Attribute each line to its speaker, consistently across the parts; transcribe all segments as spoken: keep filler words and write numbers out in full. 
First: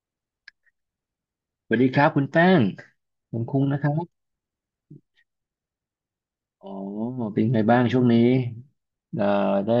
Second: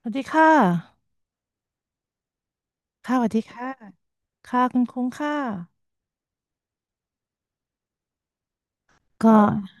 Speaker 1: สวัสดีค่ะ
Speaker 2: สวัสดีครับคุณแป้ง
Speaker 1: ค่ะสวัส
Speaker 2: ผ
Speaker 1: ดี
Speaker 2: มคุ้ง
Speaker 1: ค่ะ
Speaker 2: นะครับ
Speaker 1: ค่ะคุณคุ้งค่ะ
Speaker 2: อ๋อเป็นไงบ้างช่วงนี้เอ่อ
Speaker 1: ก็
Speaker 2: ได้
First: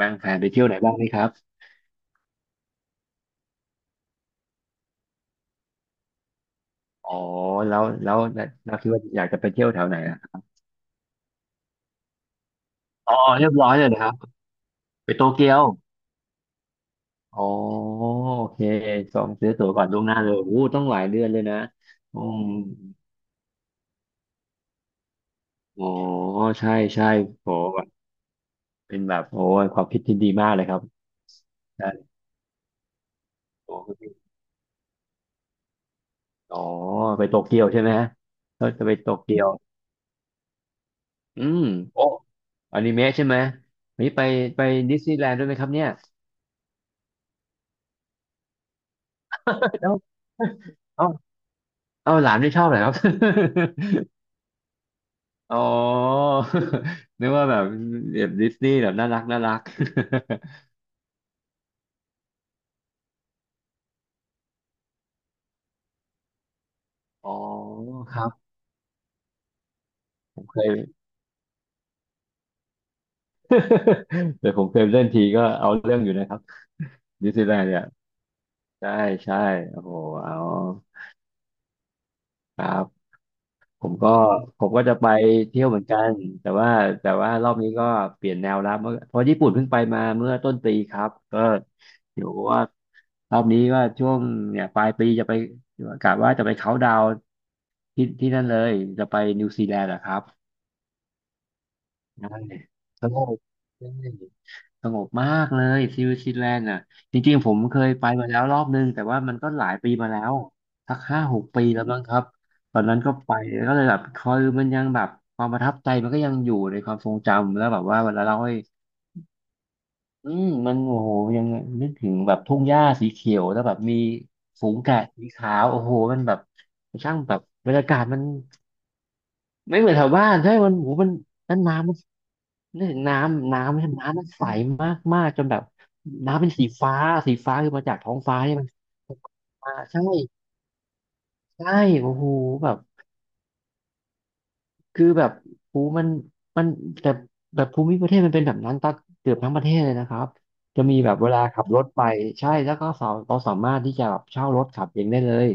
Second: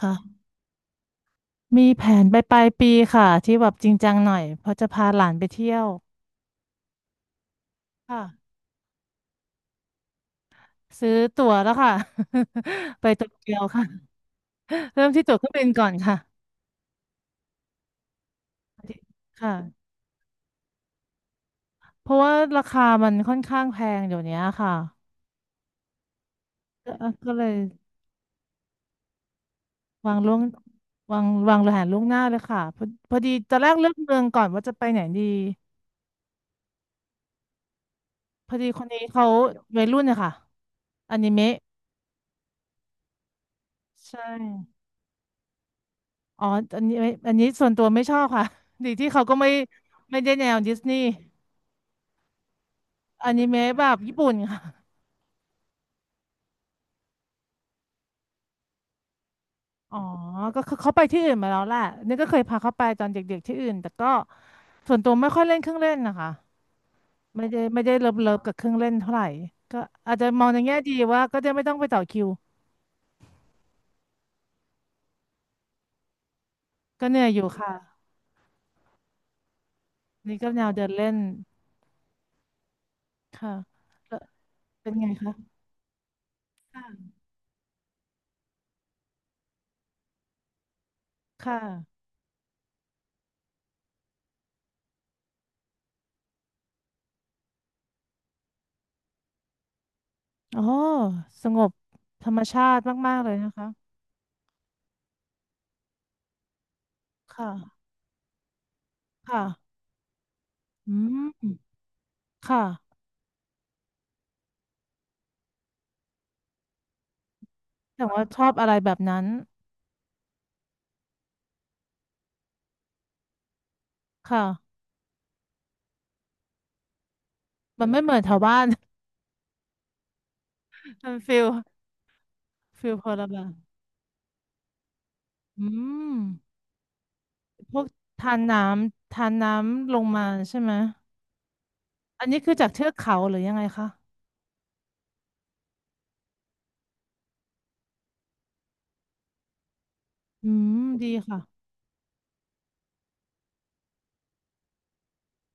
Speaker 2: วางแผน
Speaker 1: ่ะ
Speaker 2: ไปเที่ยวไหนบ้างไหมครับ
Speaker 1: มีแผนไปปลายปีค่ะที่แบบจริงจังหน่อยเพราะจะพาหลานไปเที่ยว
Speaker 2: อ๋อ แล้วแล้ว
Speaker 1: ค่ะ
Speaker 2: เราคิดว่าอยากจะไปเที่ยวแถวไหนอะ
Speaker 1: ซื้อตั๋วแล้วค่ะ ไป
Speaker 2: อ๋อ
Speaker 1: โต
Speaker 2: เรีย
Speaker 1: เกี
Speaker 2: บ
Speaker 1: ยว
Speaker 2: ร้อยเล
Speaker 1: ค่ะ
Speaker 2: ยนะครับ
Speaker 1: เริ่
Speaker 2: ไป
Speaker 1: ม
Speaker 2: โต
Speaker 1: ที่ตั๋วเค
Speaker 2: เกี
Speaker 1: รื่อ
Speaker 2: ย
Speaker 1: ง
Speaker 2: ว
Speaker 1: บินก่อนค่ะ
Speaker 2: อ๋อโอเคจองซื้อ
Speaker 1: ค่ะ
Speaker 2: ตั๋วก่อนล่วงหน้าเลยโอ้โหต้องหลายเดือนเลยนะ
Speaker 1: เพราะ
Speaker 2: อื
Speaker 1: ว่า
Speaker 2: ม
Speaker 1: ราคามันค่อนข้างแพงเดี๋ยวนี้ค่ะ
Speaker 2: อ๋อใช่
Speaker 1: ก็
Speaker 2: ใช่
Speaker 1: ก็เล
Speaker 2: โอ้
Speaker 1: ย
Speaker 2: เป็นแบบโอ้ยความคิด
Speaker 1: วา
Speaker 2: ที่
Speaker 1: ง
Speaker 2: ดี
Speaker 1: ล่วง
Speaker 2: มากเลยครับ
Speaker 1: วางวางแผน
Speaker 2: ใช่
Speaker 1: ล่วงหน้าเลยค่ะพอพอดีตอนแรก
Speaker 2: โอ้
Speaker 1: เลื
Speaker 2: โห
Speaker 1: อกเมืองก่อนว่าจะไปไหนดี
Speaker 2: อ๋อไปโตเกียวใช่ไหมฮะ
Speaker 1: พอ
Speaker 2: ก็
Speaker 1: ดีค
Speaker 2: จะ
Speaker 1: น
Speaker 2: ไป
Speaker 1: นี้
Speaker 2: โต
Speaker 1: เขา
Speaker 2: เกียว
Speaker 1: วัยรุ่นนะคะอนิ
Speaker 2: อื
Speaker 1: เมะ
Speaker 2: มโอ้อนิเมะใช่ไหมนี่
Speaker 1: ใช่
Speaker 2: ไปไปดิสนีย์แลนด์ด้วยไหมครับเนี่ย
Speaker 1: อ๋ออันนี้ไม่อันนี้ส่วนตัวไม่ชอบค่ะ ดีที่เขาก็ไม่
Speaker 2: เอ้า
Speaker 1: ไม่ได้แนวดิสนีย์
Speaker 2: เอ้าเอ้าหลานไม่ชอบเหรอครับ
Speaker 1: อนิเมะแบบญี่ปุ่นค่ะ
Speaker 2: อ๋อ นึกว่าแบบแบบดิสนีย์แบบน่ารักน่ารัก
Speaker 1: อ๋อก็คือเขาไปที่อื่นมาแล้วแหละนี่ก็เคยพาเขาไปตอนเด็กๆที่อื่น แต่ก็ส่วนตัวไม่ค่อยเล่นเครื่องเล่นนะคะ
Speaker 2: อ๋อ
Speaker 1: ไม่ได้ไม่ได้เลิ
Speaker 2: ค
Speaker 1: ฟ
Speaker 2: รั
Speaker 1: เลิฟ
Speaker 2: บ
Speaker 1: กับเครื่องเล่นเท่าไหร่ ก็อาจจะ
Speaker 2: ผ
Speaker 1: ม
Speaker 2: ม
Speaker 1: อง
Speaker 2: เค
Speaker 1: ใน
Speaker 2: ย
Speaker 1: แง่ดีว่าก็จะไม่ต้องไปต่อคิว
Speaker 2: แต่ผมเคยเล่นทีก็เอาเรื่องอยู่นะครับ
Speaker 1: ก็เหนื่อย
Speaker 2: ดิส
Speaker 1: อ
Speaker 2: นี
Speaker 1: ยู่
Speaker 2: ย์แลนด์เนี่ย
Speaker 1: ค่ะ
Speaker 2: ใช่ใช่โอ้โหเอา
Speaker 1: นี่ก็แนวเดินเล่น
Speaker 2: ครับ
Speaker 1: ค่ะ
Speaker 2: ผมก็
Speaker 1: แล้ว
Speaker 2: ผมก็
Speaker 1: เป็
Speaker 2: จะ
Speaker 1: น
Speaker 2: ไป
Speaker 1: ไงคะ
Speaker 2: เที่ยวเหมือนกันแต่ว่าแต่
Speaker 1: ค่ะ
Speaker 2: ว่ารอบนี้ก็เปลี่ยนแนวแล้วเมื่อเพราะญี่ปุ่นเพิ่งไปมาเมื่อต้นปีครับก็
Speaker 1: ค่ะ
Speaker 2: เดี๋ยวว่ารอบนี้ก็ช่วงเนี่ยปลายปีจะไปกะว่าจะไปเขาน์ดาวน์ที่ที่นั่นเลยจะไปนิวซีแลนด์อะครับ
Speaker 1: อ๋อสงบธร
Speaker 2: ใช่
Speaker 1: รมชาติ
Speaker 2: ส
Speaker 1: มา
Speaker 2: ง
Speaker 1: กๆเลย
Speaker 2: บ
Speaker 1: นะคะ
Speaker 2: ใช่สงบมากเลยซิลซีแลนด์อ่ะจริงๆ
Speaker 1: ค่ะ
Speaker 2: ผมเคยไปมาแล้วรอบนึงแต่ว่ามันก็หลา
Speaker 1: ค่ะ
Speaker 2: ยปีมาแล้ว
Speaker 1: อื
Speaker 2: สักห้าหก
Speaker 1: ม
Speaker 2: ปีแล้วมั้งครับ
Speaker 1: ค่ะ
Speaker 2: ตอนนั้นก็ไปก็เลยแบบคือยมันยังแบบความประทับใจมันก็ยังอยู่ในความทรงจำแล้วแบบว่า
Speaker 1: แต่
Speaker 2: เว
Speaker 1: ว่า
Speaker 2: ลาเรา
Speaker 1: ชอบ
Speaker 2: ให้
Speaker 1: อะไรแบบนั้น
Speaker 2: อืมมันโอ้โหยังนึกถึงแบบทุ่งหญ้าสีเขียวแล้วแบบมี
Speaker 1: ค่ะ
Speaker 2: ฝูงแกะสีขาวโอ้โหมันแบบช่างแบบบรร
Speaker 1: มั
Speaker 2: ยา
Speaker 1: น
Speaker 2: กา
Speaker 1: ไม่
Speaker 2: ศ
Speaker 1: เหมื
Speaker 2: มั
Speaker 1: อน
Speaker 2: น
Speaker 1: แถวบ้าน
Speaker 2: ไม่เหมือนแถวบ้านใช่มันโห มั
Speaker 1: มั
Speaker 2: น
Speaker 1: นฟิล
Speaker 2: นั้นน้ำมันนึ
Speaker 1: ฟิลพอ
Speaker 2: น้
Speaker 1: ละแบบ
Speaker 2: ำน้ำมันน้ำมันใสมากมากจนแบ
Speaker 1: อื
Speaker 2: บ
Speaker 1: ม
Speaker 2: น้ำเป็นสีฟ้าสีฟ้าคื
Speaker 1: พ
Speaker 2: อ
Speaker 1: ว
Speaker 2: มา
Speaker 1: ก
Speaker 2: จากท้อง
Speaker 1: ทา
Speaker 2: ฟ้า
Speaker 1: น
Speaker 2: ใช่
Speaker 1: น้
Speaker 2: ไหม
Speaker 1: ำทานน้
Speaker 2: มา
Speaker 1: ำล
Speaker 2: ใช่
Speaker 1: งมาใช่ไหม
Speaker 2: ใช่โอ้
Speaker 1: อั
Speaker 2: โห
Speaker 1: นนี้คือจา
Speaker 2: แบ
Speaker 1: ก
Speaker 2: บ
Speaker 1: เทือกเขาหรือยังไงคะ
Speaker 2: คือแบบภูมันมันแต่แบบภูมิประเทศมันเป็นแบบนั้นตั้งเกือบทั้งประเทศเลยนะครับ
Speaker 1: อืม
Speaker 2: จะมี
Speaker 1: ดี
Speaker 2: แบบเว
Speaker 1: ค่ะ
Speaker 2: ลาขับรถไปใช่แล้วก็สาเราสามารถที่จะแบบเช่ารถขับเองได้เลย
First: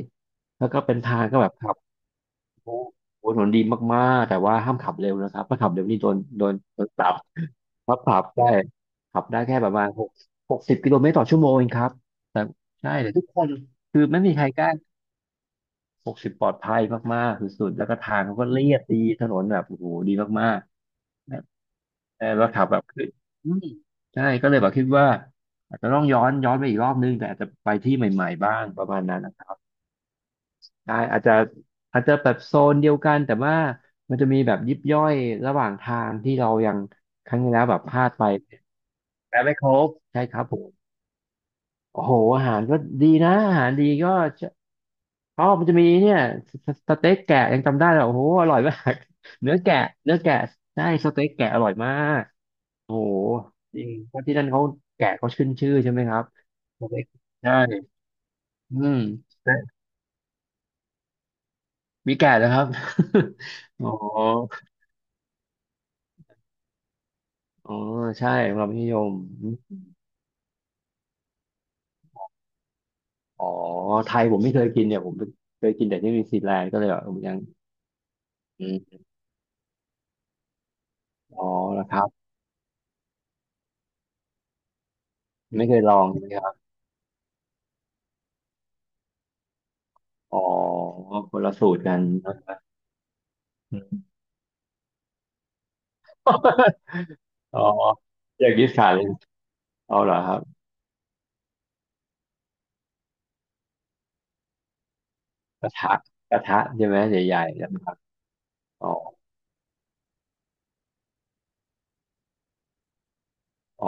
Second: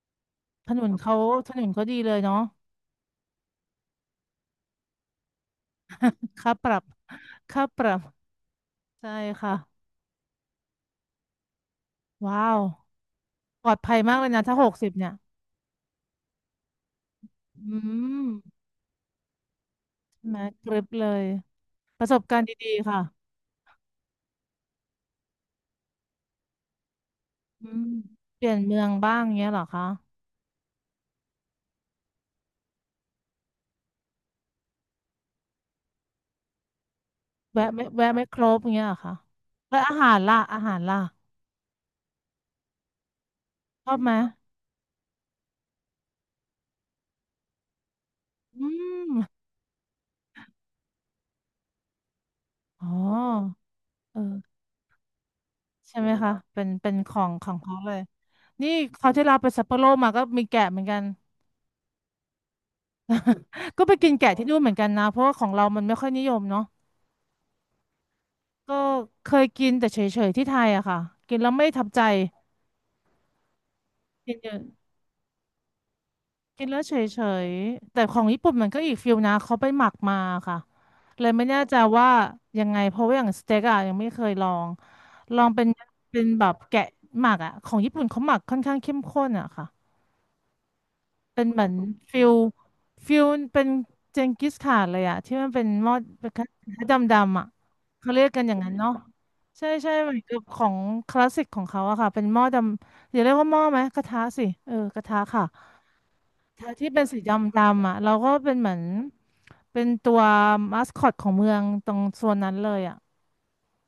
Speaker 2: แล้ว
Speaker 1: ถ
Speaker 2: ก็
Speaker 1: นน
Speaker 2: เป็น
Speaker 1: เขา
Speaker 2: ทางก็แบ
Speaker 1: ถ
Speaker 2: บ
Speaker 1: นนเขาดีเลยเนาะ
Speaker 2: โอ้โหถนนดีมากๆแต่ว่าห้ามขับเร็วนะครับถ้าขับเร็วนี่โดนโด
Speaker 1: ค่า
Speaker 2: น
Speaker 1: ปรั
Speaker 2: โด
Speaker 1: บ
Speaker 2: นปรับ
Speaker 1: ค่าป
Speaker 2: ค
Speaker 1: รั
Speaker 2: รับ
Speaker 1: บ
Speaker 2: ปรับได้
Speaker 1: ใช่
Speaker 2: ขับได้
Speaker 1: ค่ะ
Speaker 2: แค่ประมาณหกหกสิบกิโลเมตรต่อชั่วโมงเองครับ
Speaker 1: ว้าว
Speaker 2: ใช่แต่ทุกคน
Speaker 1: ปลอดภั
Speaker 2: คื
Speaker 1: ย
Speaker 2: อ
Speaker 1: มาก
Speaker 2: ไม่
Speaker 1: เล
Speaker 2: มี
Speaker 1: ย
Speaker 2: ใค
Speaker 1: นะ
Speaker 2: ร
Speaker 1: ถ้า
Speaker 2: ก
Speaker 1: ห
Speaker 2: ล้า
Speaker 1: กสิบเนี่ย
Speaker 2: หกสิบปลอดภัยมากๆสุด
Speaker 1: อื
Speaker 2: ๆแล้วก็ทางเขาก็
Speaker 1: ม
Speaker 2: เรียบดีถนนแบบโอ้โหดี
Speaker 1: ใช่ไหม
Speaker 2: มาก
Speaker 1: กริบเลย
Speaker 2: ๆแต่
Speaker 1: ประสบ
Speaker 2: แต่
Speaker 1: การณ์
Speaker 2: ว่าขับ
Speaker 1: ดี
Speaker 2: แบบ
Speaker 1: ๆค่ะ
Speaker 2: คืออืมใช่ก็เลยแบบคิดว่าอาจจะต้องย้อนย้อนไปอีกรอบนึงแต่อาจจะ
Speaker 1: อื
Speaker 2: ไป
Speaker 1: ม
Speaker 2: ที่ใหม่
Speaker 1: เป
Speaker 2: ๆ
Speaker 1: ลี่
Speaker 2: บ้า
Speaker 1: ยน
Speaker 2: ง
Speaker 1: เมื
Speaker 2: ป
Speaker 1: อ
Speaker 2: ระ
Speaker 1: ง
Speaker 2: มาณ
Speaker 1: บ้า
Speaker 2: นั้
Speaker 1: ง
Speaker 2: นนะค
Speaker 1: เงี้ย
Speaker 2: รับ
Speaker 1: เหรอคะ
Speaker 2: ได้อาจจะอาจจะแบบโซนเดียวกันแต่ว่ามันจะมีแบบยิบย่อยระหว่างทางที่เรายังครั้งที่แล้
Speaker 1: แวะ
Speaker 2: วแบบ
Speaker 1: ไม่
Speaker 2: พลา
Speaker 1: แวะ
Speaker 2: ด
Speaker 1: ไม่
Speaker 2: ไป
Speaker 1: ครบเงี้ยเหรอคะ
Speaker 2: แต่ไม่คร
Speaker 1: แล้ว
Speaker 2: บ
Speaker 1: อาหาร
Speaker 2: ใช่ค
Speaker 1: ล่ะ
Speaker 2: รับผ
Speaker 1: อา
Speaker 2: ม
Speaker 1: หารล่ะ
Speaker 2: โอ้โหอาหารก็ดีนะอาหาร
Speaker 1: ช
Speaker 2: ดี
Speaker 1: อบไหม
Speaker 2: ก็อ๋อมันจะมีเนี่ยสสสเต็กแกะยังจำได้เลยโอ้โหอร่อย
Speaker 1: อื
Speaker 2: มาก
Speaker 1: ม
Speaker 2: เนื้อแกะเนื้อแกะใช่สเต็กแกะอร่อยมาก
Speaker 1: อ๋อ
Speaker 2: โอ้โหจริงเพราะที่นั่น
Speaker 1: เออ
Speaker 2: เขาแกะเขาขึ้นชื่อใช่
Speaker 1: ใช่
Speaker 2: ไหม
Speaker 1: ไหม
Speaker 2: ครับ
Speaker 1: คะเป็น
Speaker 2: ส
Speaker 1: เป็น
Speaker 2: เต็ก
Speaker 1: ของขอ
Speaker 2: ใช่
Speaker 1: งเขาเลยนี่
Speaker 2: อืม
Speaker 1: เขาวที่เราไปซัปโปโรมาก็มีแกะเหมือนกัน
Speaker 2: มีแกะนะครับ
Speaker 1: ก็
Speaker 2: อ๋อ
Speaker 1: ไปกินแกะที่นู่นเหมือนกันนะเพราะว่าของเรามันไม่ค่อยนิยมเนาะ
Speaker 2: อ๋อใช่สำหรับ
Speaker 1: ก็
Speaker 2: มัธยม
Speaker 1: เคย
Speaker 2: อ
Speaker 1: กิน
Speaker 2: ม
Speaker 1: แต่เฉยๆที่ไทยอะค่ะกินแล้วไม่ทับใจ
Speaker 2: อ๋อไทย
Speaker 1: กิ
Speaker 2: ผ
Speaker 1: น
Speaker 2: ม
Speaker 1: เย
Speaker 2: ไม่เค
Speaker 1: อะ
Speaker 2: ยกินเนี่ยผมเคยกินแต่ที่นิวซีแลน
Speaker 1: กิน
Speaker 2: ด์ก็
Speaker 1: แล้ว
Speaker 2: เลย
Speaker 1: เฉ
Speaker 2: แบบผมยัง
Speaker 1: ยๆแต่ของญี่ปุ่น
Speaker 2: อื
Speaker 1: มันก็อีก
Speaker 2: ม
Speaker 1: ฟิลนะเขาไปหมักมาค่ะเลย
Speaker 2: อ๋
Speaker 1: ไม่
Speaker 2: อ
Speaker 1: แน่ใจ
Speaker 2: แล้วครั
Speaker 1: ว่า
Speaker 2: บ
Speaker 1: ยังไงเพราะว่าอย่างสเต็กอะยังไม่เคยลองลองเป็
Speaker 2: ไม่
Speaker 1: น
Speaker 2: เคยลอง
Speaker 1: เป็น
Speaker 2: ใช่ไหม
Speaker 1: แบ
Speaker 2: ครั
Speaker 1: บ
Speaker 2: บ
Speaker 1: แกะหมักอะของญี่ปุ่นเขาหมักค่อนข้างเข้มข้นอะค่ะ
Speaker 2: อ๋อค
Speaker 1: เป็
Speaker 2: น
Speaker 1: น
Speaker 2: ละ
Speaker 1: เหมือ
Speaker 2: สู
Speaker 1: น
Speaker 2: ตรกัน
Speaker 1: ฟิล
Speaker 2: นะครับ
Speaker 1: ฟิลเป็น
Speaker 2: อืม
Speaker 1: เจงกิสข่านเลยอะที่มันเป็นหม้อเป็นกระดำดำ ๆอะ
Speaker 2: อ๋อ
Speaker 1: เขาเรียกกั
Speaker 2: อ
Speaker 1: นอ
Speaker 2: ยาก
Speaker 1: ย่าง
Speaker 2: กิ
Speaker 1: นั้
Speaker 2: น
Speaker 1: น
Speaker 2: ขา
Speaker 1: เนาะ
Speaker 2: เลย
Speaker 1: ใช่ใช่
Speaker 2: เอาอ
Speaker 1: เห
Speaker 2: เหร
Speaker 1: มื
Speaker 2: อ
Speaker 1: อน
Speaker 2: ค
Speaker 1: กั
Speaker 2: รั
Speaker 1: บ
Speaker 2: บ
Speaker 1: ของคลาสสิกของเขาอะค่ะเป็นหม้อดำอย่าเรียกว่าหม้อไหมกระทะสิเออกระทะค่ะ
Speaker 2: กระทะกระทะใช่
Speaker 1: ที่
Speaker 2: ไหม
Speaker 1: เป็นสีด
Speaker 2: ใหญ่ๆ
Speaker 1: ำ
Speaker 2: นะ
Speaker 1: ๆ
Speaker 2: ครั
Speaker 1: อ่ะ
Speaker 2: บ
Speaker 1: เราก็เป็นเหมือน
Speaker 2: อ๋อ
Speaker 1: เป็นตัวมาสคอตของเมืองตรงโซนนั้นเลยอ่ะ
Speaker 2: อ๋อ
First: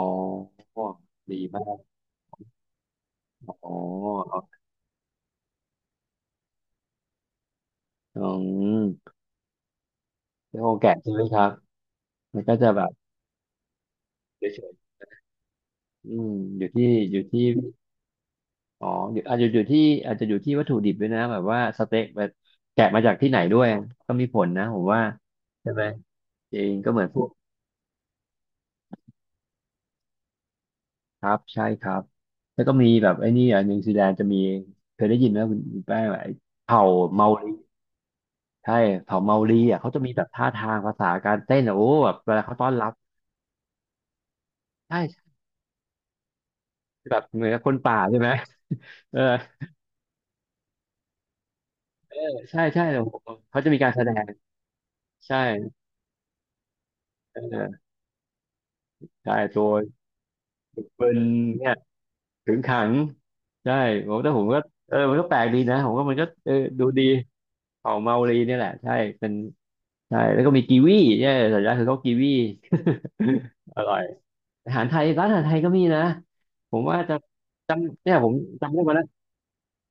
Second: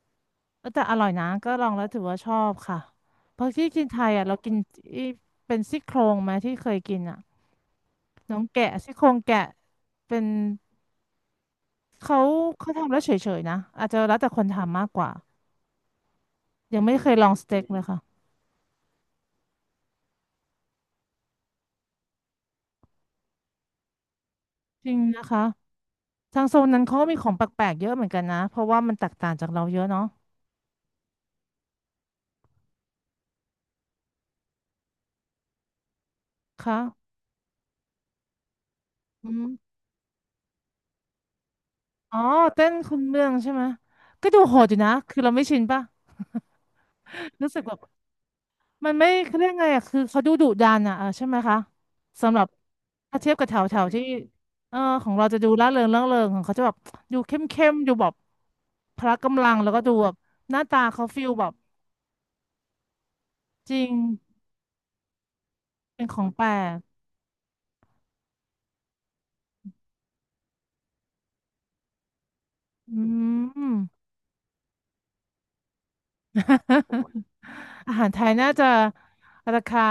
Speaker 1: เออแต่อร่อยนะ
Speaker 2: ดี
Speaker 1: ก็ล
Speaker 2: มา
Speaker 1: องแล้ว
Speaker 2: ก
Speaker 1: ถือว่าชอบค่ะเพราะที่
Speaker 2: อ๋อ
Speaker 1: กินไทยอ่ะเรากินอีเป็นซี่โครงไหมที่เคยกินอ่ะ
Speaker 2: อื
Speaker 1: น้องแกะซี่โคร
Speaker 2: ม
Speaker 1: งแกะเป็น
Speaker 2: แล้วโอแกะใช่ไหมครับ
Speaker 1: เขา
Speaker 2: มันก็จะ
Speaker 1: เขา
Speaker 2: แบ
Speaker 1: ทำ
Speaker 2: บ
Speaker 1: แล้วเฉยๆนะอาจจะแล้วแต่คน
Speaker 2: เฉ
Speaker 1: ทำมาก
Speaker 2: ย
Speaker 1: กว่า
Speaker 2: ๆอืมอยู่
Speaker 1: ยัง
Speaker 2: ที่
Speaker 1: ไม่เคย
Speaker 2: อยู่
Speaker 1: ลองส
Speaker 2: ที่
Speaker 1: เต็กเลยค่ะ
Speaker 2: อ๋ออยู่อาจจะอยู่ที่อาจจะอยู่ที่วัตถุดิบด้วยนะแบบว่าสเต็กแบบแกะมาจากที่ไหนด้วยก็มีผลนะผม
Speaker 1: จริง
Speaker 2: ว่า
Speaker 1: นะคะ
Speaker 2: ใช่ไหม
Speaker 1: ทาง
Speaker 2: จ
Speaker 1: โซ
Speaker 2: ริ
Speaker 1: น
Speaker 2: ง
Speaker 1: นั้น
Speaker 2: ก็
Speaker 1: เขา
Speaker 2: เหมือ
Speaker 1: ก็
Speaker 2: น
Speaker 1: มี
Speaker 2: พ
Speaker 1: ข
Speaker 2: วก
Speaker 1: องแปลกๆเยอะเหมือนกันนะเพราะว่ามันแตกต่างจากเราเยอะเนาะ
Speaker 2: ครับใช่ครับแล้วก็มีแบบไอ้นี่อ่ะนิวซีแลนด์จะมีเคยได้ยินไหมคุณคุณแป้งไอ้
Speaker 1: ค่ะ
Speaker 2: เผ่าเมารีใช่เผ่า
Speaker 1: อื
Speaker 2: เมารี
Speaker 1: ม
Speaker 2: อ่ะเขาจะมีแบบท่าทางภาษาการเต้นอ่ะโอ้แบ
Speaker 1: อ๋
Speaker 2: บ
Speaker 1: อ
Speaker 2: เวลาเขา
Speaker 1: เต้
Speaker 2: ต้อ
Speaker 1: น
Speaker 2: นรับ
Speaker 1: คุณเมืองใช่ไหมก็ดูโหดอยู่นะคือเรา
Speaker 2: ใช่
Speaker 1: ไม่ชินป่ะ
Speaker 2: แบบ เหมือ
Speaker 1: รู้
Speaker 2: น
Speaker 1: สึ
Speaker 2: กับ
Speaker 1: ก
Speaker 2: ค
Speaker 1: แบ
Speaker 2: น
Speaker 1: บ
Speaker 2: ป่าใช่ไหม
Speaker 1: มันไม่
Speaker 2: เออ
Speaker 1: เขาเรียกไงอ่ะคือเขาดูดุดันอ่ะเออใช่ไหมคะ
Speaker 2: เออ
Speaker 1: สำหรับ
Speaker 2: ใช่ใช่โอ้โห
Speaker 1: ถ้าเทียบกับแถ
Speaker 2: เขา
Speaker 1: ว
Speaker 2: จะ
Speaker 1: แถ
Speaker 2: มี
Speaker 1: ว
Speaker 2: การแส
Speaker 1: ที่
Speaker 2: ดง
Speaker 1: เออของเราจะดูร่า
Speaker 2: ใช่
Speaker 1: เริงร่าเริงของเขาจะแบบดูเข้มเข้ม
Speaker 2: เออ
Speaker 1: ดูแบบพละ
Speaker 2: ใช่
Speaker 1: กำลัง
Speaker 2: ตั
Speaker 1: แล้
Speaker 2: ว
Speaker 1: วก็ดูแบบหน้า
Speaker 2: เ
Speaker 1: ตาเขา
Speaker 2: บิร์น
Speaker 1: ฟิลแบบ
Speaker 2: เนี่ย ขึงขัง
Speaker 1: จ
Speaker 2: ใช่
Speaker 1: ริง
Speaker 2: ผมแต่ผมก็เออมันก็แปลกดีนะ ผมก็
Speaker 1: เป็น
Speaker 2: มั
Speaker 1: ข
Speaker 2: น
Speaker 1: อ
Speaker 2: ก็
Speaker 1: งแปล
Speaker 2: เออ
Speaker 1: ก
Speaker 2: ดูดีของเมาลีเนี่ยแหละ ใช่เป็นใช่แล้วก็มีกีวีใช่สัญญาคือเขากีวี
Speaker 1: อืม
Speaker 2: อร่อยอาหารไทยร้านอาหารไทยก็มีนะ ผมว่าจะ
Speaker 1: อา
Speaker 2: จำ
Speaker 1: หาร
Speaker 2: เนี่ย
Speaker 1: ไท
Speaker 2: ผ
Speaker 1: ย
Speaker 2: ม
Speaker 1: น่าจะ
Speaker 2: จำได้วันนั้น
Speaker 1: ราคา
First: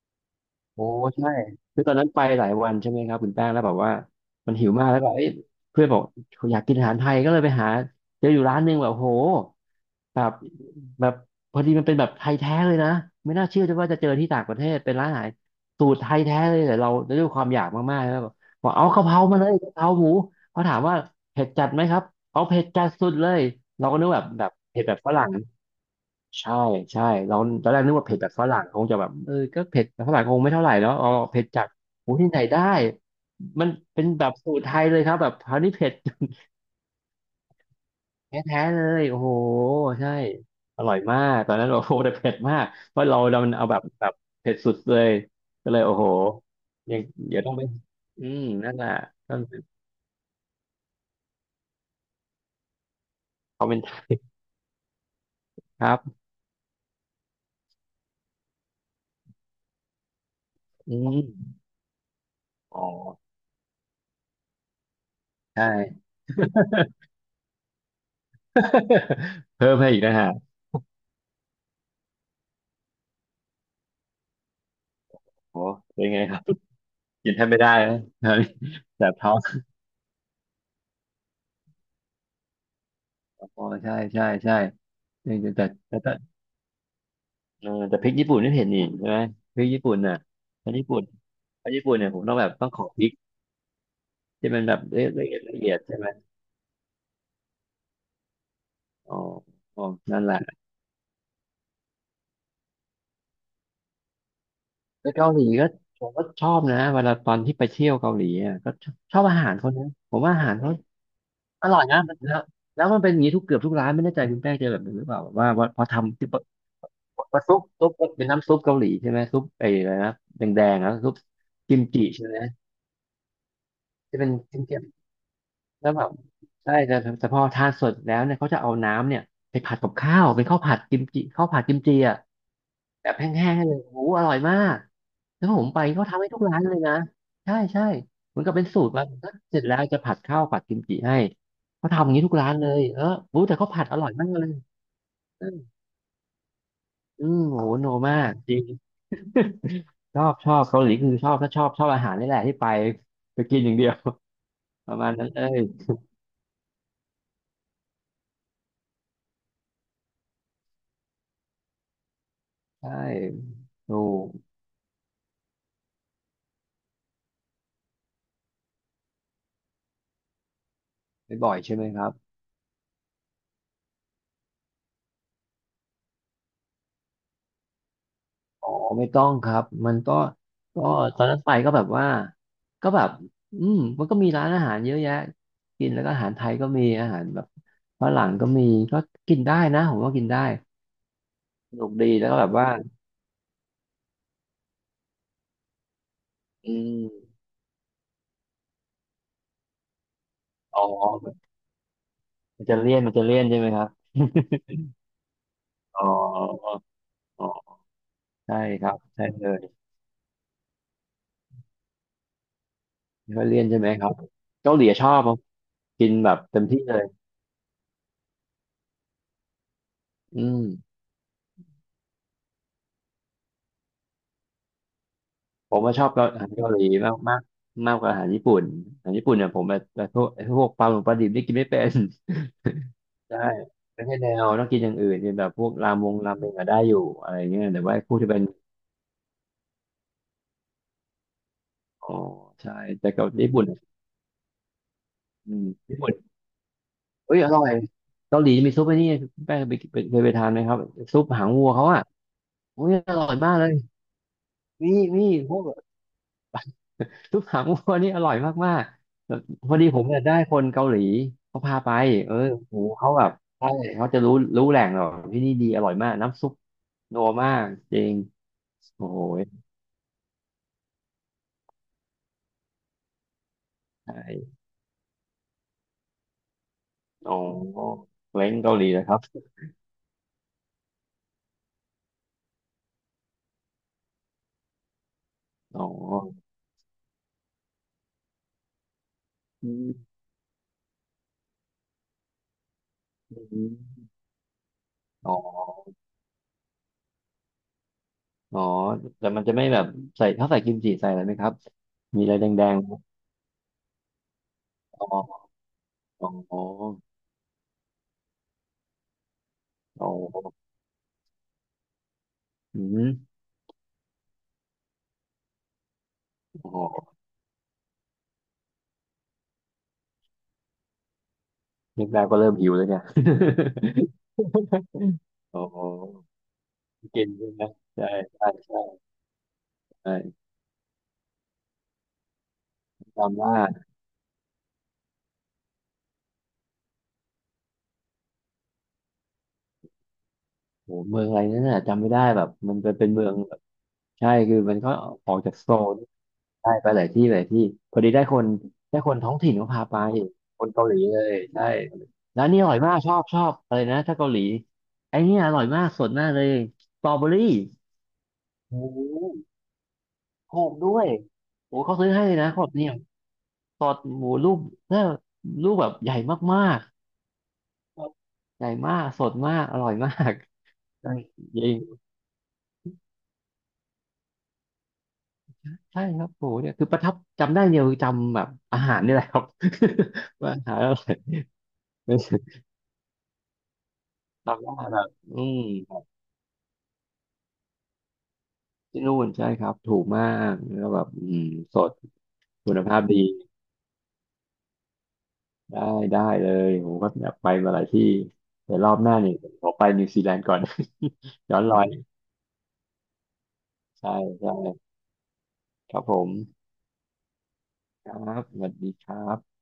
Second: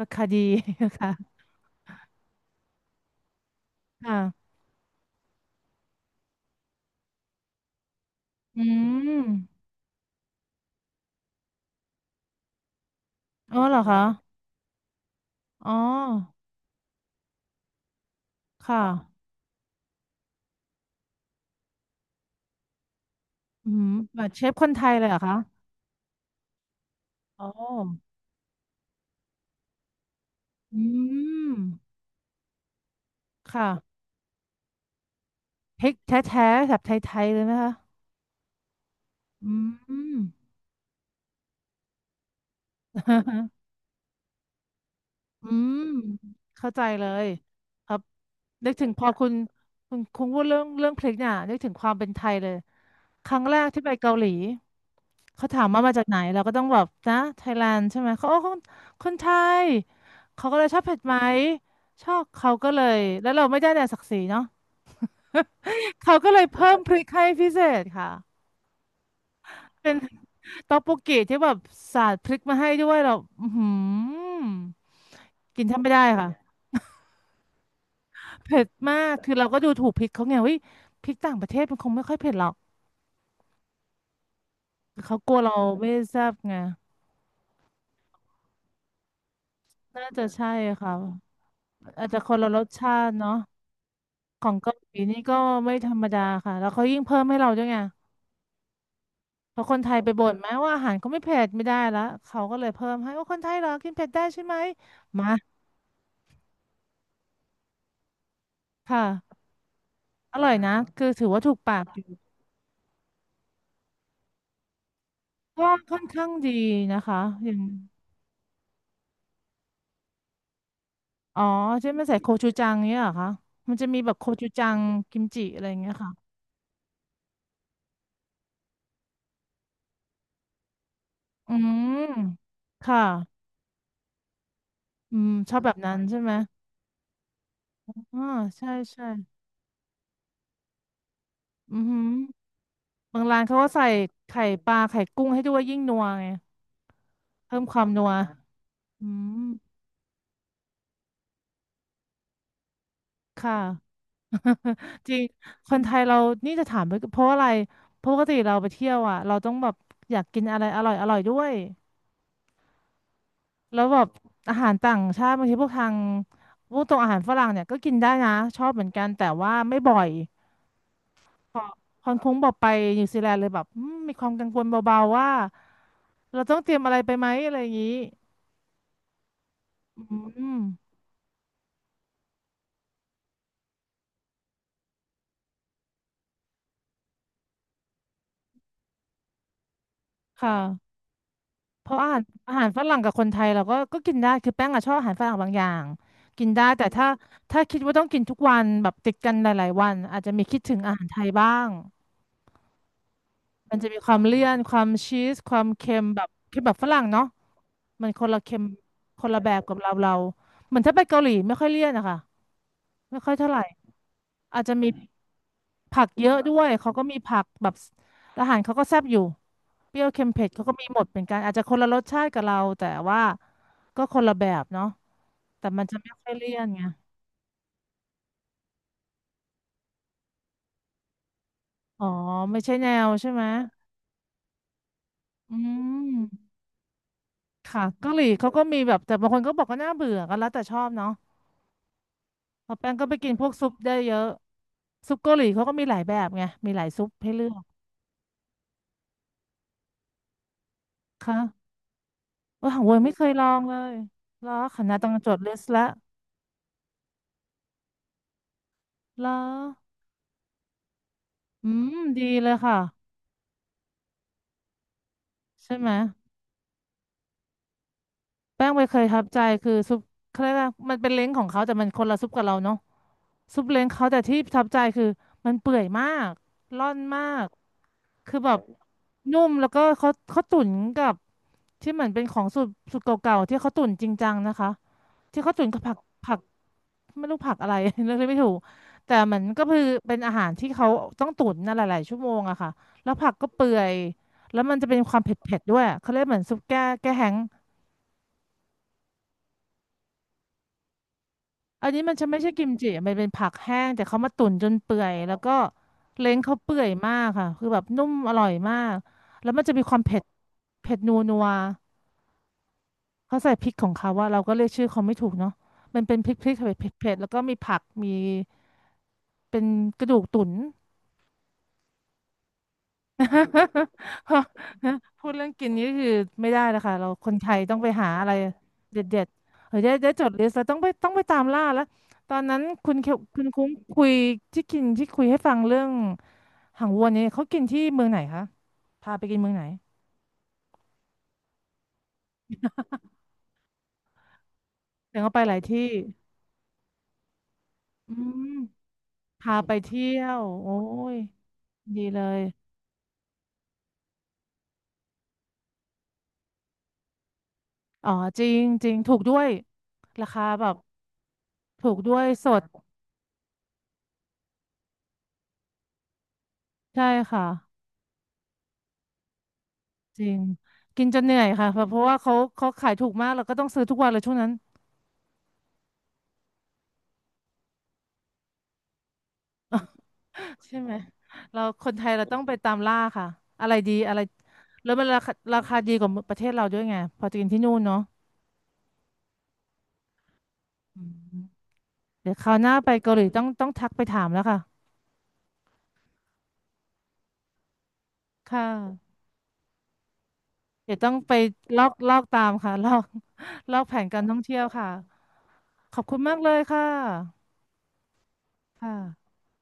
Speaker 1: ราคาดี
Speaker 2: โอ้
Speaker 1: นะคะ
Speaker 2: ใช่คือตอนนั้นไปหลายวันใช่ไหมครับคุณแป้งแล้วแบบว่า
Speaker 1: ค่ะ
Speaker 2: มันหิวมากแล้วก็เอ้ยเพื่อนบอกอยากกินอาหารไทยก็เลยไปหาเจออยู่ร้า
Speaker 1: อื
Speaker 2: นหนึงแบบโห
Speaker 1: ม
Speaker 2: แบบแบบพอดีมันเป็นแบบไทยแท้เลยนะไม่น่า
Speaker 1: อ๋อ
Speaker 2: เชื่อ
Speaker 1: เห
Speaker 2: จะ
Speaker 1: รอ
Speaker 2: ว่าจะ
Speaker 1: คะ
Speaker 2: เจอที่ต่างประเทศเป็นร้านอาหาร
Speaker 1: อ๋อ
Speaker 2: สูตรไทยแท้เลยแต่เราด้วยความอยากมากๆแล้วบอกบอก
Speaker 1: ค่ะ
Speaker 2: เอากะเพรามาเลยกะเพราหมูเขาถามว่าเผ็ดจัดไหมครับเอาเผ็ดจัดสุดเลย
Speaker 1: อื
Speaker 2: เรา
Speaker 1: ม
Speaker 2: ก็นึกแบ
Speaker 1: แบ
Speaker 2: บ
Speaker 1: บเช
Speaker 2: แบบ
Speaker 1: ฟคนไท
Speaker 2: เผ็ด
Speaker 1: ย
Speaker 2: แบบ
Speaker 1: เลย
Speaker 2: ฝ
Speaker 1: เหรอ
Speaker 2: รั่ง
Speaker 1: คะ
Speaker 2: ใช่ใช่เรา
Speaker 1: อ๋อ
Speaker 2: ตอนแรกนึกว่าเผ็ดแบบฝรั่งคงจะแบบเออก็เผ็ดแบบฝรั่งคงไม่เท่าไหร่
Speaker 1: อื
Speaker 2: เนาะเอาเผ็ดจาก
Speaker 1: ม
Speaker 2: โอ้ที่ไหนได้มั
Speaker 1: ค่ะ
Speaker 2: นเป็นแบบสูตรไทยเลยครับแบบคราวนี้
Speaker 1: พ
Speaker 2: เผ็
Speaker 1: ริ
Speaker 2: ด
Speaker 1: ก แท้ๆแบบไทยๆเลยนะคะ
Speaker 2: แท้ๆเลยโอ้โห
Speaker 1: อื
Speaker 2: ใช่
Speaker 1: ม
Speaker 2: อร่อยมากตอนนั้นโอ้โหแต่เผ็ดมากเพราะเราเรามันเอาแบ บแบบเผ็ดสุดเลย
Speaker 1: อื
Speaker 2: ก็
Speaker 1: ม
Speaker 2: เลยโอ้โห
Speaker 1: เข้าใจ
Speaker 2: ยัง
Speaker 1: เลย
Speaker 2: เดี๋ยวต้องไป
Speaker 1: ครับ
Speaker 2: อืม
Speaker 1: นึ
Speaker 2: นั่
Speaker 1: ก
Speaker 2: นแห
Speaker 1: ถึ
Speaker 2: ละ
Speaker 1: งพอคุณ
Speaker 2: ก็
Speaker 1: คุณคุณพูดเรื่องเรื่องพริกเนี่ยนึกถึงความเป็นไทยเลย ครั้งแร
Speaker 2: เขา
Speaker 1: ก
Speaker 2: เป็น
Speaker 1: ที่ไปเกาหลีเขาถามว่า
Speaker 2: ค
Speaker 1: มา
Speaker 2: รั
Speaker 1: จากไหน
Speaker 2: บ
Speaker 1: เราก็ต้องแบบนะไทยแลนด์ใช่ไหมเขาโอ้คนคนไทยเขาก็เลยชอบ
Speaker 2: อื
Speaker 1: เผ็ดไหม
Speaker 2: ม
Speaker 1: ชอบเขาก็
Speaker 2: อ๋
Speaker 1: เล
Speaker 2: อ
Speaker 1: ยแล้วเราไม่ได้แต่ศักดิ์ศรีเนาะ
Speaker 2: ใช่
Speaker 1: เขาก็เลยเพิ่มพริกให้พิเศษค่ะ
Speaker 2: เพิ่มให้
Speaker 1: เป็น
Speaker 2: อีกนะฮะ
Speaker 1: ต๊อกบกกิที่แบบสาดพริกมาให้ด้วยเราอือหือ
Speaker 2: โอ้
Speaker 1: กินแทบไม่
Speaker 2: เป็
Speaker 1: ได้
Speaker 2: นไง
Speaker 1: ค่ะ
Speaker 2: ครับกินแทบไม่ได้นะ
Speaker 1: เผ็ดมา
Speaker 2: แส
Speaker 1: ก
Speaker 2: บท้
Speaker 1: คื
Speaker 2: อ
Speaker 1: อ
Speaker 2: ง
Speaker 1: เราก็ดูถูกพริกเขาไงเฮ้ยพริกต่างประเทศมันคงไม่ค่อยเผ็ดหรอก
Speaker 2: อ๋อใช่ใช่ใช่
Speaker 1: เขาก
Speaker 2: แต่
Speaker 1: ลัวเรา
Speaker 2: แต่
Speaker 1: ไม่
Speaker 2: แต่
Speaker 1: แซ่
Speaker 2: แต่
Speaker 1: บไง
Speaker 2: เออแต่พริกญี่ปุ่นนี่เห็นอีกใช่ไหมพริกญี่ปุ่น
Speaker 1: น่า
Speaker 2: น่ะ
Speaker 1: จะใช่
Speaker 2: พริกญี่
Speaker 1: ค่ะ
Speaker 2: ปุ่นพริกญี่ปุ่น
Speaker 1: อา
Speaker 2: เนี่
Speaker 1: จ
Speaker 2: ยผ
Speaker 1: จะ
Speaker 2: ม
Speaker 1: ค
Speaker 2: ต้อง
Speaker 1: น
Speaker 2: แบ
Speaker 1: ละ
Speaker 2: บ
Speaker 1: ร
Speaker 2: ต้
Speaker 1: ส
Speaker 2: องขอ
Speaker 1: ชา
Speaker 2: พริก
Speaker 1: ติเนาะขอ
Speaker 2: ที่
Speaker 1: ง
Speaker 2: มัน
Speaker 1: เกา
Speaker 2: แบ
Speaker 1: ห
Speaker 2: บ
Speaker 1: ลีนี่
Speaker 2: ละ
Speaker 1: ก็
Speaker 2: เอียดละเอี
Speaker 1: ไม่
Speaker 2: ยด
Speaker 1: ธร
Speaker 2: ใช่
Speaker 1: รม
Speaker 2: ไหม
Speaker 1: ดาค่ะแล้วเขายิ่งเพิ่มให้เราด้วยไง
Speaker 2: อ๋อ
Speaker 1: เพราะคน
Speaker 2: อ๋อ
Speaker 1: ไทยไป
Speaker 2: นั่น
Speaker 1: บ่
Speaker 2: แห
Speaker 1: น
Speaker 2: ละ
Speaker 1: ไหมว่าอาหารเขาไม่เผ็ดไม่ได้ละเขาก็เลยเพิ่มให้ว่าคนไทยเหรอกินเผ็ดได้ใช่ไหม
Speaker 2: แล้ว
Speaker 1: มา
Speaker 2: เกาหลีก็ผมก็ชอบนะเวลาตอนที่ไปเที่ยวเกาหลีอ่ะก็ช
Speaker 1: ค
Speaker 2: อบชอบอา
Speaker 1: ่ะ
Speaker 2: หารเขานะผมว่า
Speaker 1: อ
Speaker 2: อา
Speaker 1: ร่อ
Speaker 2: หา
Speaker 1: ย
Speaker 2: ร
Speaker 1: นะ
Speaker 2: เขา
Speaker 1: คือถือว่าถูก
Speaker 2: อ
Speaker 1: ปา
Speaker 2: ร่อย
Speaker 1: กอ
Speaker 2: นะ
Speaker 1: ยู่
Speaker 2: มันแล้วแล้วมันเป็นอย่างนี้ทุกเกือบทุกร้านไม่แน่ใจคุณแป้งเจอแบบนี้หรือเปล่าแบบว่า
Speaker 1: ก็
Speaker 2: ว่าพอ
Speaker 1: ค่อน
Speaker 2: ทำ
Speaker 1: ข้า
Speaker 2: ที่
Speaker 1: ง
Speaker 2: ปะ
Speaker 1: ดีนะคะ
Speaker 2: ปะ
Speaker 1: อ
Speaker 2: ซุ
Speaker 1: ย่าง
Speaker 2: ปซุปเป็นน้ำซุปเกาหลีใช่ไหมซุปไอ้อะไรนะแดงๆนะซุป
Speaker 1: อ๋อ
Speaker 2: กิม
Speaker 1: ใช่ไหม
Speaker 2: จิ
Speaker 1: ใส่
Speaker 2: ใช่
Speaker 1: โค
Speaker 2: ไหม
Speaker 1: ชูจังเนี่ยเหรอคะมันจะมีแบบ
Speaker 2: จะ
Speaker 1: โค
Speaker 2: เป็น
Speaker 1: ชู
Speaker 2: เ
Speaker 1: จั
Speaker 2: ค็
Speaker 1: ง
Speaker 2: ม
Speaker 1: กิมจิอะไรอย่าง
Speaker 2: แล้
Speaker 1: เงี้
Speaker 2: ว
Speaker 1: ย
Speaker 2: แบบ
Speaker 1: ค่ะ
Speaker 2: ใช่แต่แต่พอทานเสร็จแล้วเนี่ยเขาจะเอาน้ำเนี่ยไปผัดกับข้าวเป็นข้าวผัดกิมจิข้าว
Speaker 1: อื
Speaker 2: ผัดกิมจิ
Speaker 1: ม
Speaker 2: อ่ะ
Speaker 1: ค่ะ
Speaker 2: แบบแห้งๆให้เลยโอ้โหอร่อยมาก
Speaker 1: อืม
Speaker 2: แล้ว
Speaker 1: ชอ
Speaker 2: ผ
Speaker 1: บ
Speaker 2: ม
Speaker 1: แบบ
Speaker 2: ไป
Speaker 1: นั้น
Speaker 2: ก็
Speaker 1: ใช่
Speaker 2: ทำให้
Speaker 1: ไหม
Speaker 2: ทุกร้านเลยนะใช่ใช่
Speaker 1: อ๋อ
Speaker 2: เหมือนกับเป็น
Speaker 1: ใช่
Speaker 2: สูตรมา
Speaker 1: ใช่
Speaker 2: ก็เสร็จแล้วจะผัดข้าวผัดกิมจิให้
Speaker 1: อือ
Speaker 2: เขา
Speaker 1: หื
Speaker 2: ทำอ
Speaker 1: อ
Speaker 2: ย่างนี้ทุกร้านเลยเออ
Speaker 1: บางร้า
Speaker 2: รู้
Speaker 1: น
Speaker 2: แต่
Speaker 1: เขาก็
Speaker 2: เขาผั
Speaker 1: ใส่
Speaker 2: ดอร่อยมากเล
Speaker 1: ไข่
Speaker 2: ย
Speaker 1: ปลาไข่กุ้งให้
Speaker 2: อื
Speaker 1: ด้ว
Speaker 2: ม
Speaker 1: ยยิ่งนัวไง
Speaker 2: อืม
Speaker 1: เพิ่
Speaker 2: โอ้
Speaker 1: ม
Speaker 2: โห
Speaker 1: ควา
Speaker 2: โน
Speaker 1: มนัว
Speaker 2: มากจริง
Speaker 1: อืม
Speaker 2: ชอบชอบเกาหลีคือชอบถ้าชอบชอบอาหารนี่แหละที่ไปไป
Speaker 1: ค่ะ
Speaker 2: กินอย่างเดียว ประ มา
Speaker 1: จ
Speaker 2: ณ
Speaker 1: ริง
Speaker 2: นั้นเลย
Speaker 1: คนไทยเรานี่จะถามไปเพราะอะไรเพราะปกติเราไปเที่ยวอ่ะเราต้องแบบอยากกินอะไรอร่อยอร่อยด้วย
Speaker 2: ใช่
Speaker 1: แล้ว
Speaker 2: ดู
Speaker 1: แบบอาหารต่างชาติบางทีพวกทางพวกตรงอาหารฝรั่งเนี่ยก็กินได้นะชอบเหมือนกันแต่ว่าไม่บ่อย
Speaker 2: ไปบ่อยใช่ไหมค
Speaker 1: พ
Speaker 2: รั
Speaker 1: อ
Speaker 2: บ
Speaker 1: นคุ้งบอกไปนิวซีแลนด์เลยแบบอืมมีความกังวลเบาๆว่าเราต้องเตรียมอะไรไปไหมอะไรอย่างนี้
Speaker 2: อ๋อไม่ต้องครับมัน
Speaker 1: อ
Speaker 2: ก็
Speaker 1: ืม
Speaker 2: ก็ตอนนั้นไปก็แบบว่าก็แบบอืมมันก็มีร้านอาหารเยอะแยะกินแล้วก็อาหารไทยก็มีอาหารแบบฝรั่งก็มีก็กินได้นะผมว่ากินได้
Speaker 1: ค่ะ
Speaker 2: ส
Speaker 1: เพ
Speaker 2: นุก
Speaker 1: ราะอา
Speaker 2: ดี
Speaker 1: หาร
Speaker 2: แล้วก็แบบ
Speaker 1: อาหา
Speaker 2: ว่า
Speaker 1: รฝรั่งกับคนไทยเราก็ก็กินได้คือแป้งอะชอบอาหารฝรั่งบางอย่างกินได้
Speaker 2: อื
Speaker 1: แต่
Speaker 2: ม
Speaker 1: ถ้าถ้าคิดว่าต้องกินทุกวันแบบติดกันหลายๆวันอาจจะมีคิดถึ
Speaker 2: อ๋
Speaker 1: งอาหารไทย
Speaker 2: อ
Speaker 1: บ้าง
Speaker 2: มันจะเลี่ยนมันจะเลี่ยนใช่ไหม
Speaker 1: มัน
Speaker 2: ครั
Speaker 1: จะ
Speaker 2: บ
Speaker 1: มีความเลี่ยนความชีสความเค็
Speaker 2: อ๋
Speaker 1: ม
Speaker 2: อ
Speaker 1: แบบเค็มแบบฝรั่งเนาะ
Speaker 2: อ๋อ
Speaker 1: มันคนละ
Speaker 2: ใช่
Speaker 1: เค็ม
Speaker 2: ครับ
Speaker 1: ค
Speaker 2: ใช่
Speaker 1: นละ
Speaker 2: เล
Speaker 1: แบบกับ
Speaker 2: ย
Speaker 1: เราเราเหมือนถ้าไปเกาหลีไม่ค่อยเลี่ยนอะค่ะไม่ค่อ
Speaker 2: ไม่
Speaker 1: ย
Speaker 2: ค่อย
Speaker 1: เท่าไห
Speaker 2: เลี่
Speaker 1: ร่
Speaker 2: ยนใช่ไหมครับ
Speaker 1: อาจ
Speaker 2: เกา
Speaker 1: จะ
Speaker 2: หลี
Speaker 1: มี
Speaker 2: ชอบครับ
Speaker 1: ผั
Speaker 2: กิ
Speaker 1: ก
Speaker 2: น
Speaker 1: เย
Speaker 2: แบ
Speaker 1: อะ
Speaker 2: บ
Speaker 1: ด้
Speaker 2: เต็
Speaker 1: ว
Speaker 2: ม
Speaker 1: ย
Speaker 2: ที่
Speaker 1: เขา
Speaker 2: เล
Speaker 1: ก็
Speaker 2: ย
Speaker 1: มีผักแบบอาหารเขาก็แซ่บอยู่เปรี้ยวเค็มเผ็
Speaker 2: อื
Speaker 1: ด
Speaker 2: ม
Speaker 1: เขาก็มีหมดเป็นกันอาจจะคนละรสชาติกับเราแต่ว่าก็คนละแบบเนาะแต่
Speaker 2: ผม
Speaker 1: มัน
Speaker 2: ว่า
Speaker 1: จะ
Speaker 2: ชอ
Speaker 1: ไม่
Speaker 2: บกา
Speaker 1: ค่อย
Speaker 2: อาหา
Speaker 1: เลี่
Speaker 2: ร
Speaker 1: ยน
Speaker 2: เกาห
Speaker 1: ไง
Speaker 2: ลีมากมากมากกว่าอาหารญี่ปุ่นอาหารญี่ปุ่นเนี่ยผมแบบแบบพวกไอ้พวกปลาหมึกปลาดิบนี่กินไม่เป็น
Speaker 1: อ๋อไม่ใช่แนวใช่
Speaker 2: ใช่
Speaker 1: ไหม
Speaker 2: ไม่ใช่แนวต้องกินอย่างอื่นกินแบบ
Speaker 1: อื
Speaker 2: พวกรามงราเม
Speaker 1: ม
Speaker 2: งอะได้อยู่อะไรเงี้ยแต่
Speaker 1: ค่ะ
Speaker 2: ว่า
Speaker 1: เกา
Speaker 2: พว
Speaker 1: ห
Speaker 2: ก
Speaker 1: ลี
Speaker 2: ที่เป็น
Speaker 1: เขาก็มีแบบแต่บางคนก็บอกก็น่าเบื่อก็แล้วแต่ชอบเนาะ
Speaker 2: อ๋อ
Speaker 1: พ
Speaker 2: ใช่
Speaker 1: อแป้งก็
Speaker 2: แต่
Speaker 1: ไป
Speaker 2: เกั
Speaker 1: กิ
Speaker 2: บ
Speaker 1: นพว
Speaker 2: ญี่
Speaker 1: ก
Speaker 2: ปุ่น
Speaker 1: ซุป
Speaker 2: อะ
Speaker 1: ได้เยอะซุปเกาหลี
Speaker 2: อื
Speaker 1: เขา
Speaker 2: ม
Speaker 1: ก็มีห
Speaker 2: ญี่
Speaker 1: ลาย
Speaker 2: ปุ่
Speaker 1: แบ
Speaker 2: น
Speaker 1: บไงมีหลายซุปให้
Speaker 2: เอ้ย
Speaker 1: เลื
Speaker 2: อ
Speaker 1: อ
Speaker 2: ร่อ
Speaker 1: ก
Speaker 2: ยเกาหลีมีซุปไอ้นี่คุณแป้งเคยไปเคยไปทานไหมครับซุปหางวั
Speaker 1: ค่ะ
Speaker 2: วเขาอ่ะ
Speaker 1: ว่าหา
Speaker 2: โอ้
Speaker 1: งเว
Speaker 2: ย
Speaker 1: ย
Speaker 2: อ
Speaker 1: ไม่เค
Speaker 2: ร่อ
Speaker 1: ย
Speaker 2: ย
Speaker 1: ลอ
Speaker 2: มาก
Speaker 1: ง
Speaker 2: เลย
Speaker 1: เลยเหรอขนา
Speaker 2: มี
Speaker 1: ดต้องจ
Speaker 2: มี
Speaker 1: ดลิ
Speaker 2: พว
Speaker 1: ส
Speaker 2: ก
Speaker 1: ต์ละ
Speaker 2: ซุปขาหมูนี่อร่อยมาก
Speaker 1: เหร
Speaker 2: ๆแบ
Speaker 1: อ
Speaker 2: บพอดีผมเนี่ยได้คนเกาหลีเขา
Speaker 1: อื
Speaker 2: พาไป
Speaker 1: มดี
Speaker 2: เออ
Speaker 1: เลย
Speaker 2: โอ้
Speaker 1: ค่ะ
Speaker 2: โหเขาแบบใช่เขาจะรู้รู้แหล่งหรอกที่นี่ดี
Speaker 1: ใช่
Speaker 2: อ
Speaker 1: ไห
Speaker 2: ร่
Speaker 1: ม
Speaker 2: อยมากน้ำซุปนัวมากจริง
Speaker 1: แป้งไปเคย
Speaker 2: โอ้
Speaker 1: ทั
Speaker 2: โห
Speaker 1: บใจคือซุปเขาเรียกว่ามันเป็นเล้งของเขาแต่มันคนละซุปกับเราเนาะซุปเล้งเขาแต่ที่
Speaker 2: ใช่
Speaker 1: ทับใจคือมันเปื่อยมากร่อนมา
Speaker 2: อ๋อ
Speaker 1: กคือ
Speaker 2: เล้
Speaker 1: แบ
Speaker 2: ง
Speaker 1: บ
Speaker 2: เกาหลีนะครับ
Speaker 1: นุ่มแล้วก็เขาเขาตุ๋นกับที่เหมือนเป็นของสูตรสูตรเก่าๆที่เขาตุ๋นจริงจังนะคะที่เขาตุ๋นกั
Speaker 2: อ๋
Speaker 1: บ
Speaker 2: อ
Speaker 1: ผักผัก ไม่รู้ผักอะไร เลือกได้ไม่ถูกแต่มันก็
Speaker 2: อื
Speaker 1: คือเป็
Speaker 2: ม
Speaker 1: นอาหารที่เขาต้องตุ๋นนะหลายๆชั่วโมงอะค่ะแล้วผักก็
Speaker 2: อื
Speaker 1: เปื่อย
Speaker 2: ม
Speaker 1: แล้วมันจะเป็นความเผ
Speaker 2: อ๋อ
Speaker 1: ็ดๆด้วยเขาเรียกเหมือนซุปแก้แก้แห้ง
Speaker 2: อ๋อแต่มันจะไม่แบบใส่เขาใส่กิมจิใส่อะไรไหมครับ
Speaker 1: อันนี้มัน
Speaker 2: มี
Speaker 1: จะ
Speaker 2: อะไร
Speaker 1: ไม่ใช่
Speaker 2: แด
Speaker 1: กิม
Speaker 2: งๆ
Speaker 1: จิ
Speaker 2: ไหม
Speaker 1: มันเป็นผักแห้งแต่เขามาตุ๋นจนเปื่อ
Speaker 2: อ๋
Speaker 1: ยแล้ว
Speaker 2: อ
Speaker 1: ก็
Speaker 2: อ๋อ
Speaker 1: เล้งเขา
Speaker 2: อ๋อ
Speaker 1: เปื่อยมากค่ะคือแบบนุ่มอร่อยมากแล้วมันจะมีความ
Speaker 2: อ๋อ
Speaker 1: เผ็ดเผ็ดนัวนัว
Speaker 2: อืม
Speaker 1: เขาใส่พริกของเขาว่าเราก็เรียกชื่อเขาไม่ถูกเนาะมันเป็นพริกพริก
Speaker 2: อ๋
Speaker 1: เผ็ด
Speaker 2: อ
Speaker 1: เผ็ดเผ็ดแล้วก็มีผักมีเป็นกระดูกตุ๋น
Speaker 2: นึกได้ก็เริ่มหิวแล้วเนี่ย
Speaker 1: พูดเรื่อง
Speaker 2: อ๋อ
Speaker 1: กินนี่คือไม่ได้นะคะเรา
Speaker 2: กิ
Speaker 1: ค
Speaker 2: น
Speaker 1: นไท
Speaker 2: ใช่
Speaker 1: ย
Speaker 2: ไหม
Speaker 1: ต้องไป
Speaker 2: ใช่
Speaker 1: หาอะไร
Speaker 2: ใช่
Speaker 1: เด
Speaker 2: ใช่
Speaker 1: ็ดๆเฮ้ยได้ได้จด
Speaker 2: ใช่
Speaker 1: ลิสต์แล้วต้องไปต้องไปตามล่าแล้วตอนนั้นคุณเคคุ
Speaker 2: จำ
Speaker 1: ณ
Speaker 2: ว่า
Speaker 1: คุ้งคุยที่กินที่คุยให้ฟังเรื่องหางวัวเนี่ยเขากินที่เมืองไหนคะพาไปกินเมืองไหน
Speaker 2: โหเมืองอะไรนั่นน่ะจำไม่ได้แบบมันเป็นเป็นเมืองแบบใช่คือมันก็
Speaker 1: แต่
Speaker 2: อ
Speaker 1: เขา
Speaker 2: อ
Speaker 1: ไป
Speaker 2: ก
Speaker 1: ห
Speaker 2: จาก
Speaker 1: ลาย
Speaker 2: โซ
Speaker 1: ที่
Speaker 2: นได้ไปหลายที่หลายที่พอดี
Speaker 1: อื
Speaker 2: ได้ค
Speaker 1: ม
Speaker 2: นได้คนท้องถิ่น
Speaker 1: พา
Speaker 2: เขา
Speaker 1: ไป
Speaker 2: พาไป
Speaker 1: เที่ยว
Speaker 2: คน
Speaker 1: โอ้
Speaker 2: เกาหลี
Speaker 1: ย
Speaker 2: เลยใช่
Speaker 1: ดีเลย
Speaker 2: ร้านนี้อร่อยมากชอบชอบอะไรนะถ้าเกาหลีไอ้เนี่ยอร่อยมากสดมากเลยสตรอเบอรี่
Speaker 1: อ๋อจริง
Speaker 2: โอ้
Speaker 1: จริง
Speaker 2: โห
Speaker 1: ถูกด้วยราคา
Speaker 2: ห
Speaker 1: แบ
Speaker 2: อม
Speaker 1: บ
Speaker 2: ด้วยโอ้
Speaker 1: ถู
Speaker 2: เขา
Speaker 1: ก
Speaker 2: ซื้อ
Speaker 1: ด้ว
Speaker 2: ให้
Speaker 1: ย
Speaker 2: เลย
Speaker 1: ส
Speaker 2: นะเขา
Speaker 1: ด
Speaker 2: แบบเนี่ยสดหมูลูกเนี่ยลูกแบบใหญ่มาก
Speaker 1: ใช่ค่ะ
Speaker 2: ๆใหญ่มากสดมากอร่อยมา
Speaker 1: จริ
Speaker 2: ก
Speaker 1: งกิน
Speaker 2: ใช่
Speaker 1: จนเหนื่อย
Speaker 2: ยิ
Speaker 1: ค่ะเพ
Speaker 2: ง
Speaker 1: ราะเพราะว่าเขาเขาขายถูกมากเราก็ต้องซื้อทุกวันเลยช่วงนั้น
Speaker 2: ใช่ครับโหเนี่ยคือประทับจำได้เดียวคือจำแบบอาหารนี่แหละครับ ว่าอา หา
Speaker 1: ใช่
Speaker 2: ร
Speaker 1: ไหม
Speaker 2: อะไรอย
Speaker 1: เราคนไทย
Speaker 2: ไม่
Speaker 1: เรา
Speaker 2: ใช่
Speaker 1: ต้องไปตามล่าค่ะอะไรดีอะไร
Speaker 2: จำได้
Speaker 1: แล้ว
Speaker 2: แบ
Speaker 1: มัน
Speaker 2: บ
Speaker 1: ราคา
Speaker 2: อื
Speaker 1: รา
Speaker 2: ม
Speaker 1: คาดีกว่าประเทศเราด้วยไงพอจะกินที่นู่นเนาะ
Speaker 2: ที่นู่นใช่ครับถูกมากแล้ว
Speaker 1: อื
Speaker 2: แบบอืม
Speaker 1: ม
Speaker 2: สด
Speaker 1: เดี๋ยวคราวห
Speaker 2: คุ
Speaker 1: น้า
Speaker 2: ณ
Speaker 1: ไป
Speaker 2: ภาพ
Speaker 1: เกา
Speaker 2: ดี
Speaker 1: หลีต้องต้องทักไปถามแล้วค่ะ
Speaker 2: ได้ได้เลยผมก็อยากไปมาหลายที่
Speaker 1: ค่ะ
Speaker 2: แต่รอบหน้าเนี่ยขอไปนิวซีแลนด์ก่อน
Speaker 1: เดี๋ยวต้องไป
Speaker 2: ย้อนร
Speaker 1: ล
Speaker 2: อ
Speaker 1: อ
Speaker 2: ย
Speaker 1: กลอกตามค่ะลอกลอกแผน
Speaker 2: ใช่
Speaker 1: การท่อง
Speaker 2: ใช่
Speaker 1: เที่ยวค่ะ
Speaker 2: ค
Speaker 1: ขอ
Speaker 2: รับ
Speaker 1: บ
Speaker 2: ผ
Speaker 1: คุณ
Speaker 2: ม
Speaker 1: มากเลยค่ะ
Speaker 2: ครับสวัสดีครั
Speaker 1: ค่ะ
Speaker 2: บ